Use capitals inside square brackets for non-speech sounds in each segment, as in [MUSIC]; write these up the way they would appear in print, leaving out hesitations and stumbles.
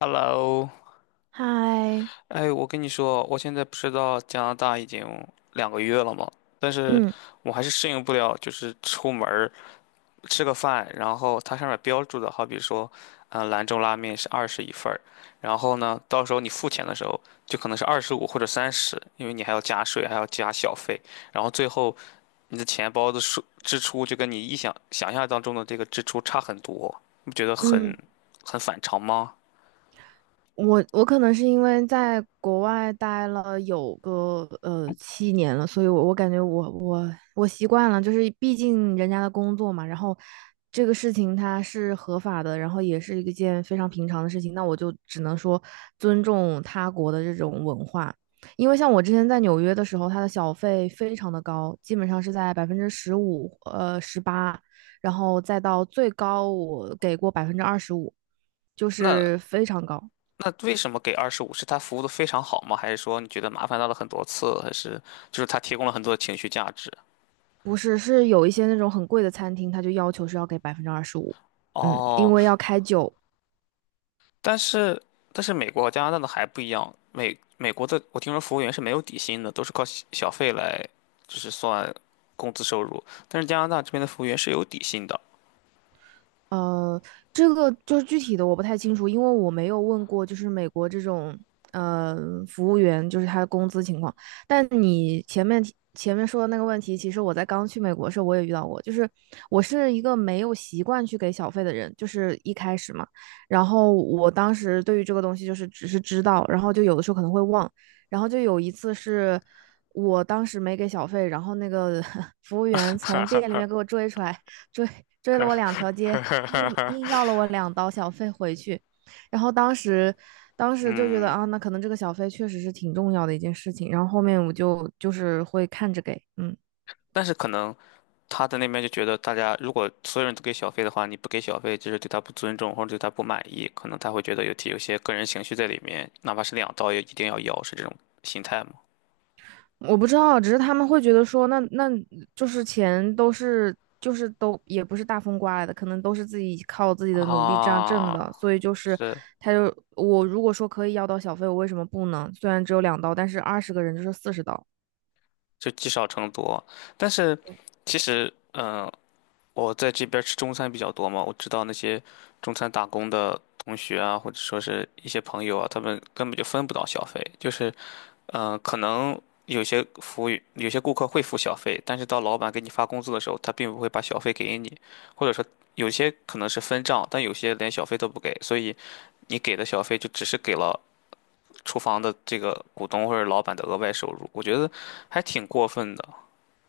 Hello，嗨，我跟你说，我现在不是到加拿大已经2个月了嘛，但是嗯我还是适应不了，就是出门儿吃个饭，然后它上面标注的，好比说，兰州拉面是21份儿。然后呢，到时候你付钱的时候就可能是二十五或者三十，因为你还要加税，还要加小费，然后最后你的钱包的数支出就跟你想象当中的这个支出差很多，你不觉得很嗯，很反常吗？我可能是因为在国外待了有个7年了，所以我感觉我习惯了，就是毕竟人家的工作嘛，然后这个事情它是合法的，然后也是一件非常平常的事情，那我就只能说尊重他国的这种文化，因为像我之前在纽约的时候，它的小费非常的高，基本上是在15%18%，然后再到最高我给过百分之二十五，就那是非常高。那为什么给二十五？是他服务的非常好吗？还是说你觉得麻烦到了很多次？还是就是他提供了很多的情绪价值？不是，是有一些那种很贵的餐厅，他就要求是要给百分之二十五，嗯，因哦，为要开酒。但是但是美国和加拿大的还不一样，美国的我听说服务员是没有底薪的，都是靠小费来就是算工资收入，但是加拿大这边的服务员是有底薪的。呃，这个就是具体的我不太清楚，因为我没有问过，就是美国这种呃服务员，就是他的工资情况。但你前面说的那个问题，其实我在刚去美国的时候我也遇到过，就是我是一个没有习惯去给小费的人，就是一开始嘛。然后我当时对于这个东西就是只是知道，然后就有的时候可能会忘，然后就有一次是。我当时没给小费，然后那个 [LAUGHS] 服务员从店里面给我追出来，追追了我2条街，硬 [LAUGHS] 要了我两刀小费回去，然后当时就觉得嗯，啊，那可能这个小费确实是挺重要的一件事情，然后后面我就是会看着给，嗯。但是可能他在那边就觉得，大家如果所有人都给小费的话，你不给小费，就是对他不尊重或者对他不满意，可能他会觉得有些个人情绪在里面，哪怕是2刀也一定要要，是这种心态吗？我不知道，只是他们会觉得说，那就是钱都是就是都也不是大风刮来的，可能都是自己靠自己的努力这样挣啊，的，所以就是是，我如果说可以要到小费，我为什么不呢？虽然只有两刀，但是20个人就是40刀。就积少成多。但是对，其实，我在这边吃中餐比较多嘛，我知道那些中餐打工的同学啊，或者说是一些朋友啊，他们根本就分不到小费，就是。可能有些服务员有些顾客会付小费，但是到老板给你发工资的时候，他并不会把小费给你，或者说有些可能是分账，但有些连小费都不给，所以你给的小费就只是给了厨房的这个股东或者老板的额外收入，我觉得还挺过分的。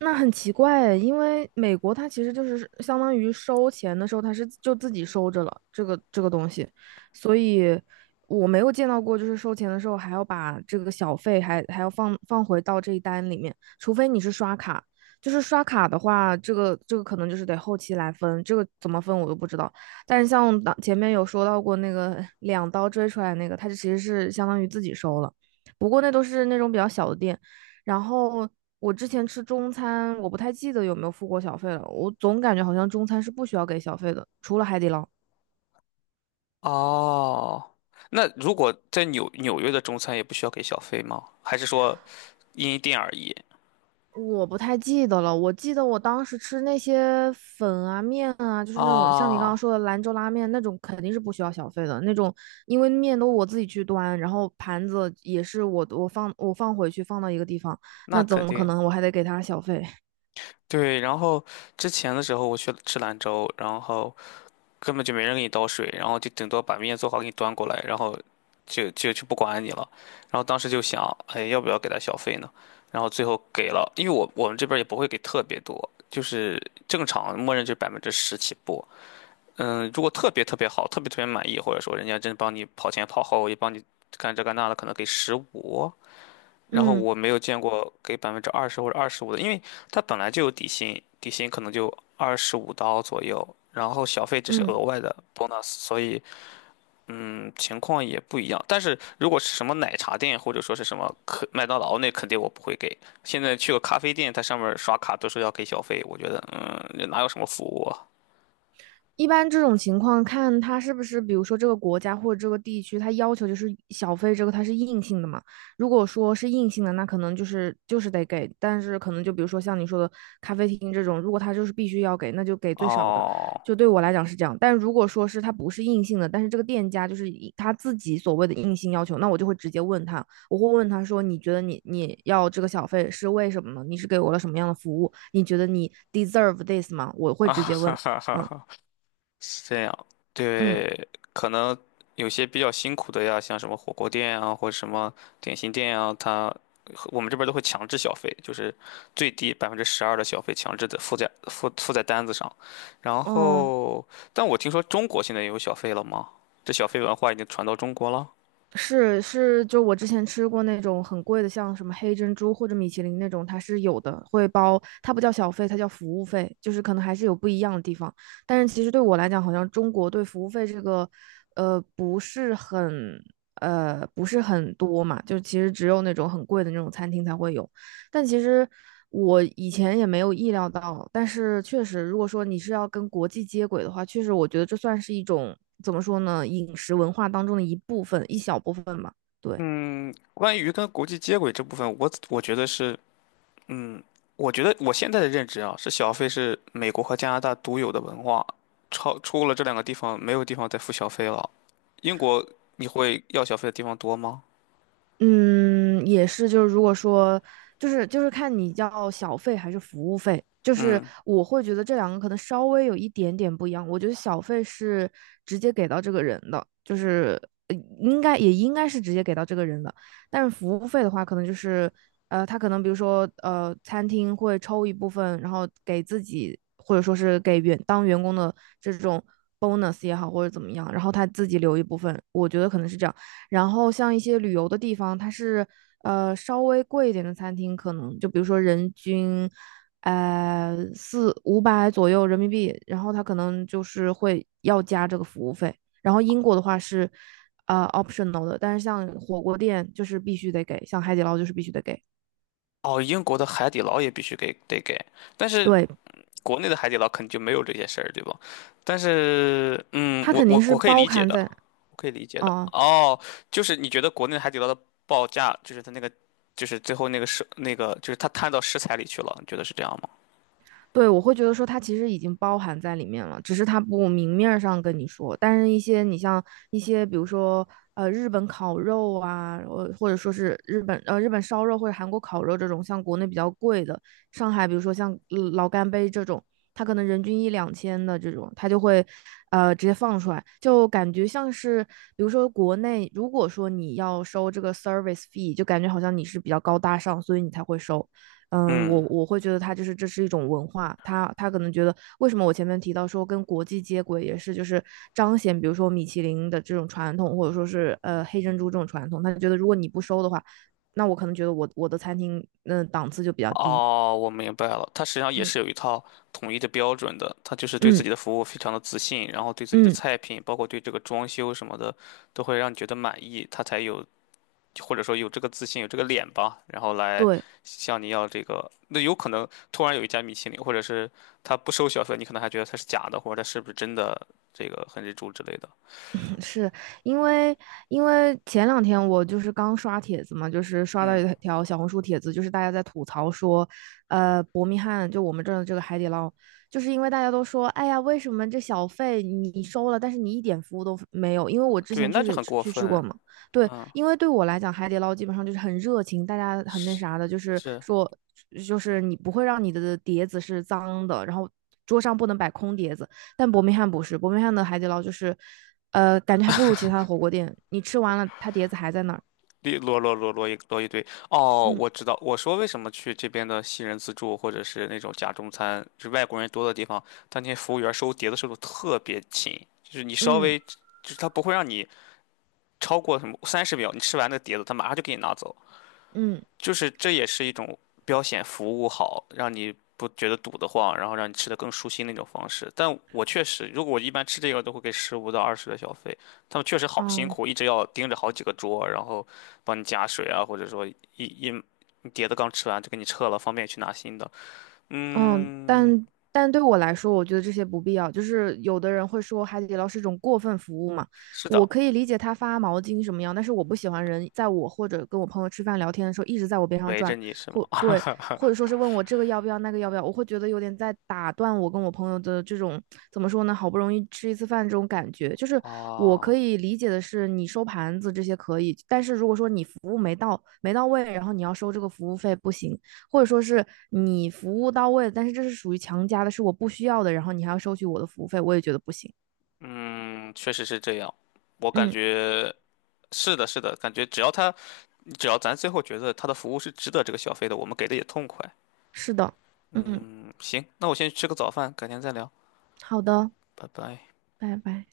那很奇怪诶，因为美国它其实就是相当于收钱的时候，它是就自己收着了这个东西，所以我没有见到过就是收钱的时候还要把这个小费还要放回到这一单里面，除非你是刷卡，就是刷卡的话，这个可能就是得后期来分，这个怎么分我都不知道。但是前面有说到过那个两刀追出来那个，它其实是相当于自己收了，不过那都是那种比较小的店。然后我之前吃中餐，我不太记得有没有付过小费了。我总感觉好像中餐是不需要给小费的，除了海底捞。哦，那如果在纽约的中餐也不需要给小费吗？还是说因店而异？我不太记得了。我记得我当时吃那些粉啊、面啊，就是那种像你刚刚啊，说的兰州拉面那种，肯定是不需要小费的那种，因为面都我自己去端，然后盘子也是我放回去放到一个地方，那那怎肯么可定。能我还得给他小费？[LAUGHS] 对，然后之前的时候我去吃兰州，然后根本就没人给你倒水，然后就顶多把面做好给你端过来，然后就不管你了。然后当时就想，哎，要不要给他小费呢？然后最后给了，因为我们这边儿也不会给特别多，就是正常默认就是百分之十起步。嗯，如果特别特别好，特别特别满意，或者说人家真帮你跑前跑后，也帮你干这干那的，可能给十五。然后嗯我没有见过给20%或者二十五的，因为它本来就有底薪，底薪可能就25刀左右，然后小费只是额嗯。外的 bonus，所以情况也不一样。但是如果是什么奶茶店或者说是什么可麦当劳，那肯定我不会给。现在去个咖啡店，它上面刷卡都是要给小费，我觉得这哪有什么服务啊？一般这种情况，看它是不是，比如说这个国家或者这个地区，它要求就是小费这个它是硬性的嘛。如果说是硬性的，那可能就是得给，但是可能就比如说像你说的咖啡厅这种，如果它就是必须要给，那就给最少的。哦，就对我来讲是这样，但如果说是它不是硬性的，但是这个店家就是以他自己所谓的硬性要求，那我就会直接问他，我会问他说，你觉得你要这个小费是为什么呢？你是给我了什么样的服务？你觉得你 deserve this 吗？我会 [LAUGHS] 直接哈问，哈嗯哈是这样。嗯。对，可能有些比较辛苦的呀，像什么火锅店啊，或者什么点心店啊，他我们这边都会强制消费，就是最低12%的消费强制的附在单子上。然嗯，后，但我听说中国现在也有小费了吗？这小费文化已经传到中国了。是是，就我之前吃过那种很贵的，像什么黑珍珠或者米其林那种，它是有的，会包，它不叫小费，它叫服务费，就是可能还是有不一样的地方。但是其实对我来讲，好像中国对服务费这个，呃，不是很，不是很多嘛，就其实只有那种很贵的那种餐厅才会有。但其实我以前也没有意料到，但是确实，如果说你是要跟国际接轨的话，确实我觉得这算是一种怎么说呢，饮食文化当中的一部分，一小部分吧。对，嗯，关于跟国际接轨这部分，我觉得是。嗯，我觉得我现在的认知啊，是小费是美国和加拿大独有的文化，超出了这两个地方，没有地方再付小费了。英国你会要小费的地方多吗？嗯，也是，就是如果说，就是看你叫小费还是服务费，就是嗯，我会觉得这两个可能稍微有一点点不一样。我觉得小费是直接给到这个人的，就是应该也应该是直接给到这个人的，但是服务费的话，可能就是他可能比如说餐厅会抽一部分，然后给自己或者说是给员工的这种 bonus 也好，或者怎么样，然后他自己留一部分，我觉得可能是这样。然后像一些旅游的地方，它是稍微贵一点的餐厅，可能就比如说人均4、500左右人民币，然后它可能就是会要加这个服务费。然后英国的话是optional 的，但是像火锅店就是必须得给，像海底捞就是必须得给。哦，英国的海底捞也必须给得给，但是对，国内的海底捞肯定就没有这些事儿，对吧？但是，嗯，它我肯定我是我可以包理解含的，在，我可以理解的。哦、哦，就是你觉得国内海底捞的报价，就是它那个，就是最后那个是那个，就是它摊到食材里去了，你觉得是这样吗？对，我会觉得说它其实已经包含在里面了，只是它不明面儿上跟你说。但是，一些，比如说日本烤肉啊，呃或者说是日本烧肉或者韩国烤肉这种，像国内比较贵的，上海比如说像老干杯这种，它可能人均1、2000的这种，它就会直接放出来，就感觉像是比如说国内，如果说你要收这个 service fee,就感觉好像你是比较高大上，所以你才会收。嗯，我嗯。我会觉得它就是这是一种文化，它可能觉得为什么我前面提到说跟国际接轨也是就是彰显，比如说米其林的这种传统，或者说是黑珍珠这种传统，他就觉得如果你不收的话，那我可能觉得我的餐厅嗯、档次就比较低，哦，我明白了，他实际上也嗯是有一套统一的标准的，他就是对自嗯己的服务非常的自信，然后对自己的嗯，菜品，包括对这个装修什么的，都会让你觉得满意，他才有或者说有这个自信，有这个脸吧，然后来对。向你要这个。那有可能突然有一家米其林，或者是他不收小费，你可能还觉得他是假的，或者他是不是真的这个很日柱之类的。是因为前两天我就是刚刷帖子嘛，就是刷到嗯，一条小红书帖子，就是大家在吐槽说，呃，伯明翰就我们这儿的这个海底捞，就是因为大家都说，哎呀，为什么这小费你收了，但是你一点服务都没有？因为我之对，前那确实就也很过去吃过分。嘛，对，嗯，因为对我来讲，海底捞基本上就是很热情，大家很那啥的，就是是。说，就是你不会让你的碟子是脏的，然后桌上不能摆空碟子。但伯明翰不是，伯明翰的海底捞就是，呃，感觉还不如其他的火锅店。你吃完了，它碟子还在那儿。一摞摞摞摞一摞一堆。哦，嗯我知道，我说为什么去这边的西人自助或者是那种假中餐，就是外国人多的地方，他那些服务员收碟子速度特别勤，就是你稍嗯微，就是他不会让你超过什么30秒，你吃完那个碟子，他马上就给你拿走。嗯，就是这也是一种标显服务好，让你不觉得堵得慌，然后让你吃的更舒心的一种方式。但我确实，如果我一般吃这个，都会给15到20的小费。他们确实好辛哦、苦，一直要盯着好几个桌，然后帮你加水啊，或者说你碟子刚吃完就给你撤了，方便去拿新的。嗯，嗯，但对我来说，我觉得这些不必要。就是有的人会说海底捞是一种过分服务嘛，是的，我可以理解他发毛巾什么样，但是我不喜欢人在我或者跟我朋友吃饭聊天的时候一直在我边上围着转，你是吗？或对，或者说是问我这个要不要那个要不要，我会觉得有点在打断我跟我朋友的这种怎么说呢，好不容易吃一次饭这种感觉。就是我可啊，以理解的是你收盘子这些可以，但是如果说你服务没到位，然后你要收这个服务费不行。或者说是你服务到位，但是这是属于强加的，是我不需要的，然后你还要收取我的服务费，我也觉得不行。嗯，确实是这样。我感嗯，觉是的，是的，感觉只要咱最后觉得他的服务是值得这个消费的，我们给的也痛快。是的，嗯，嗯，行，那我先去吃个早饭，改天再聊，好的，拜拜。拜拜。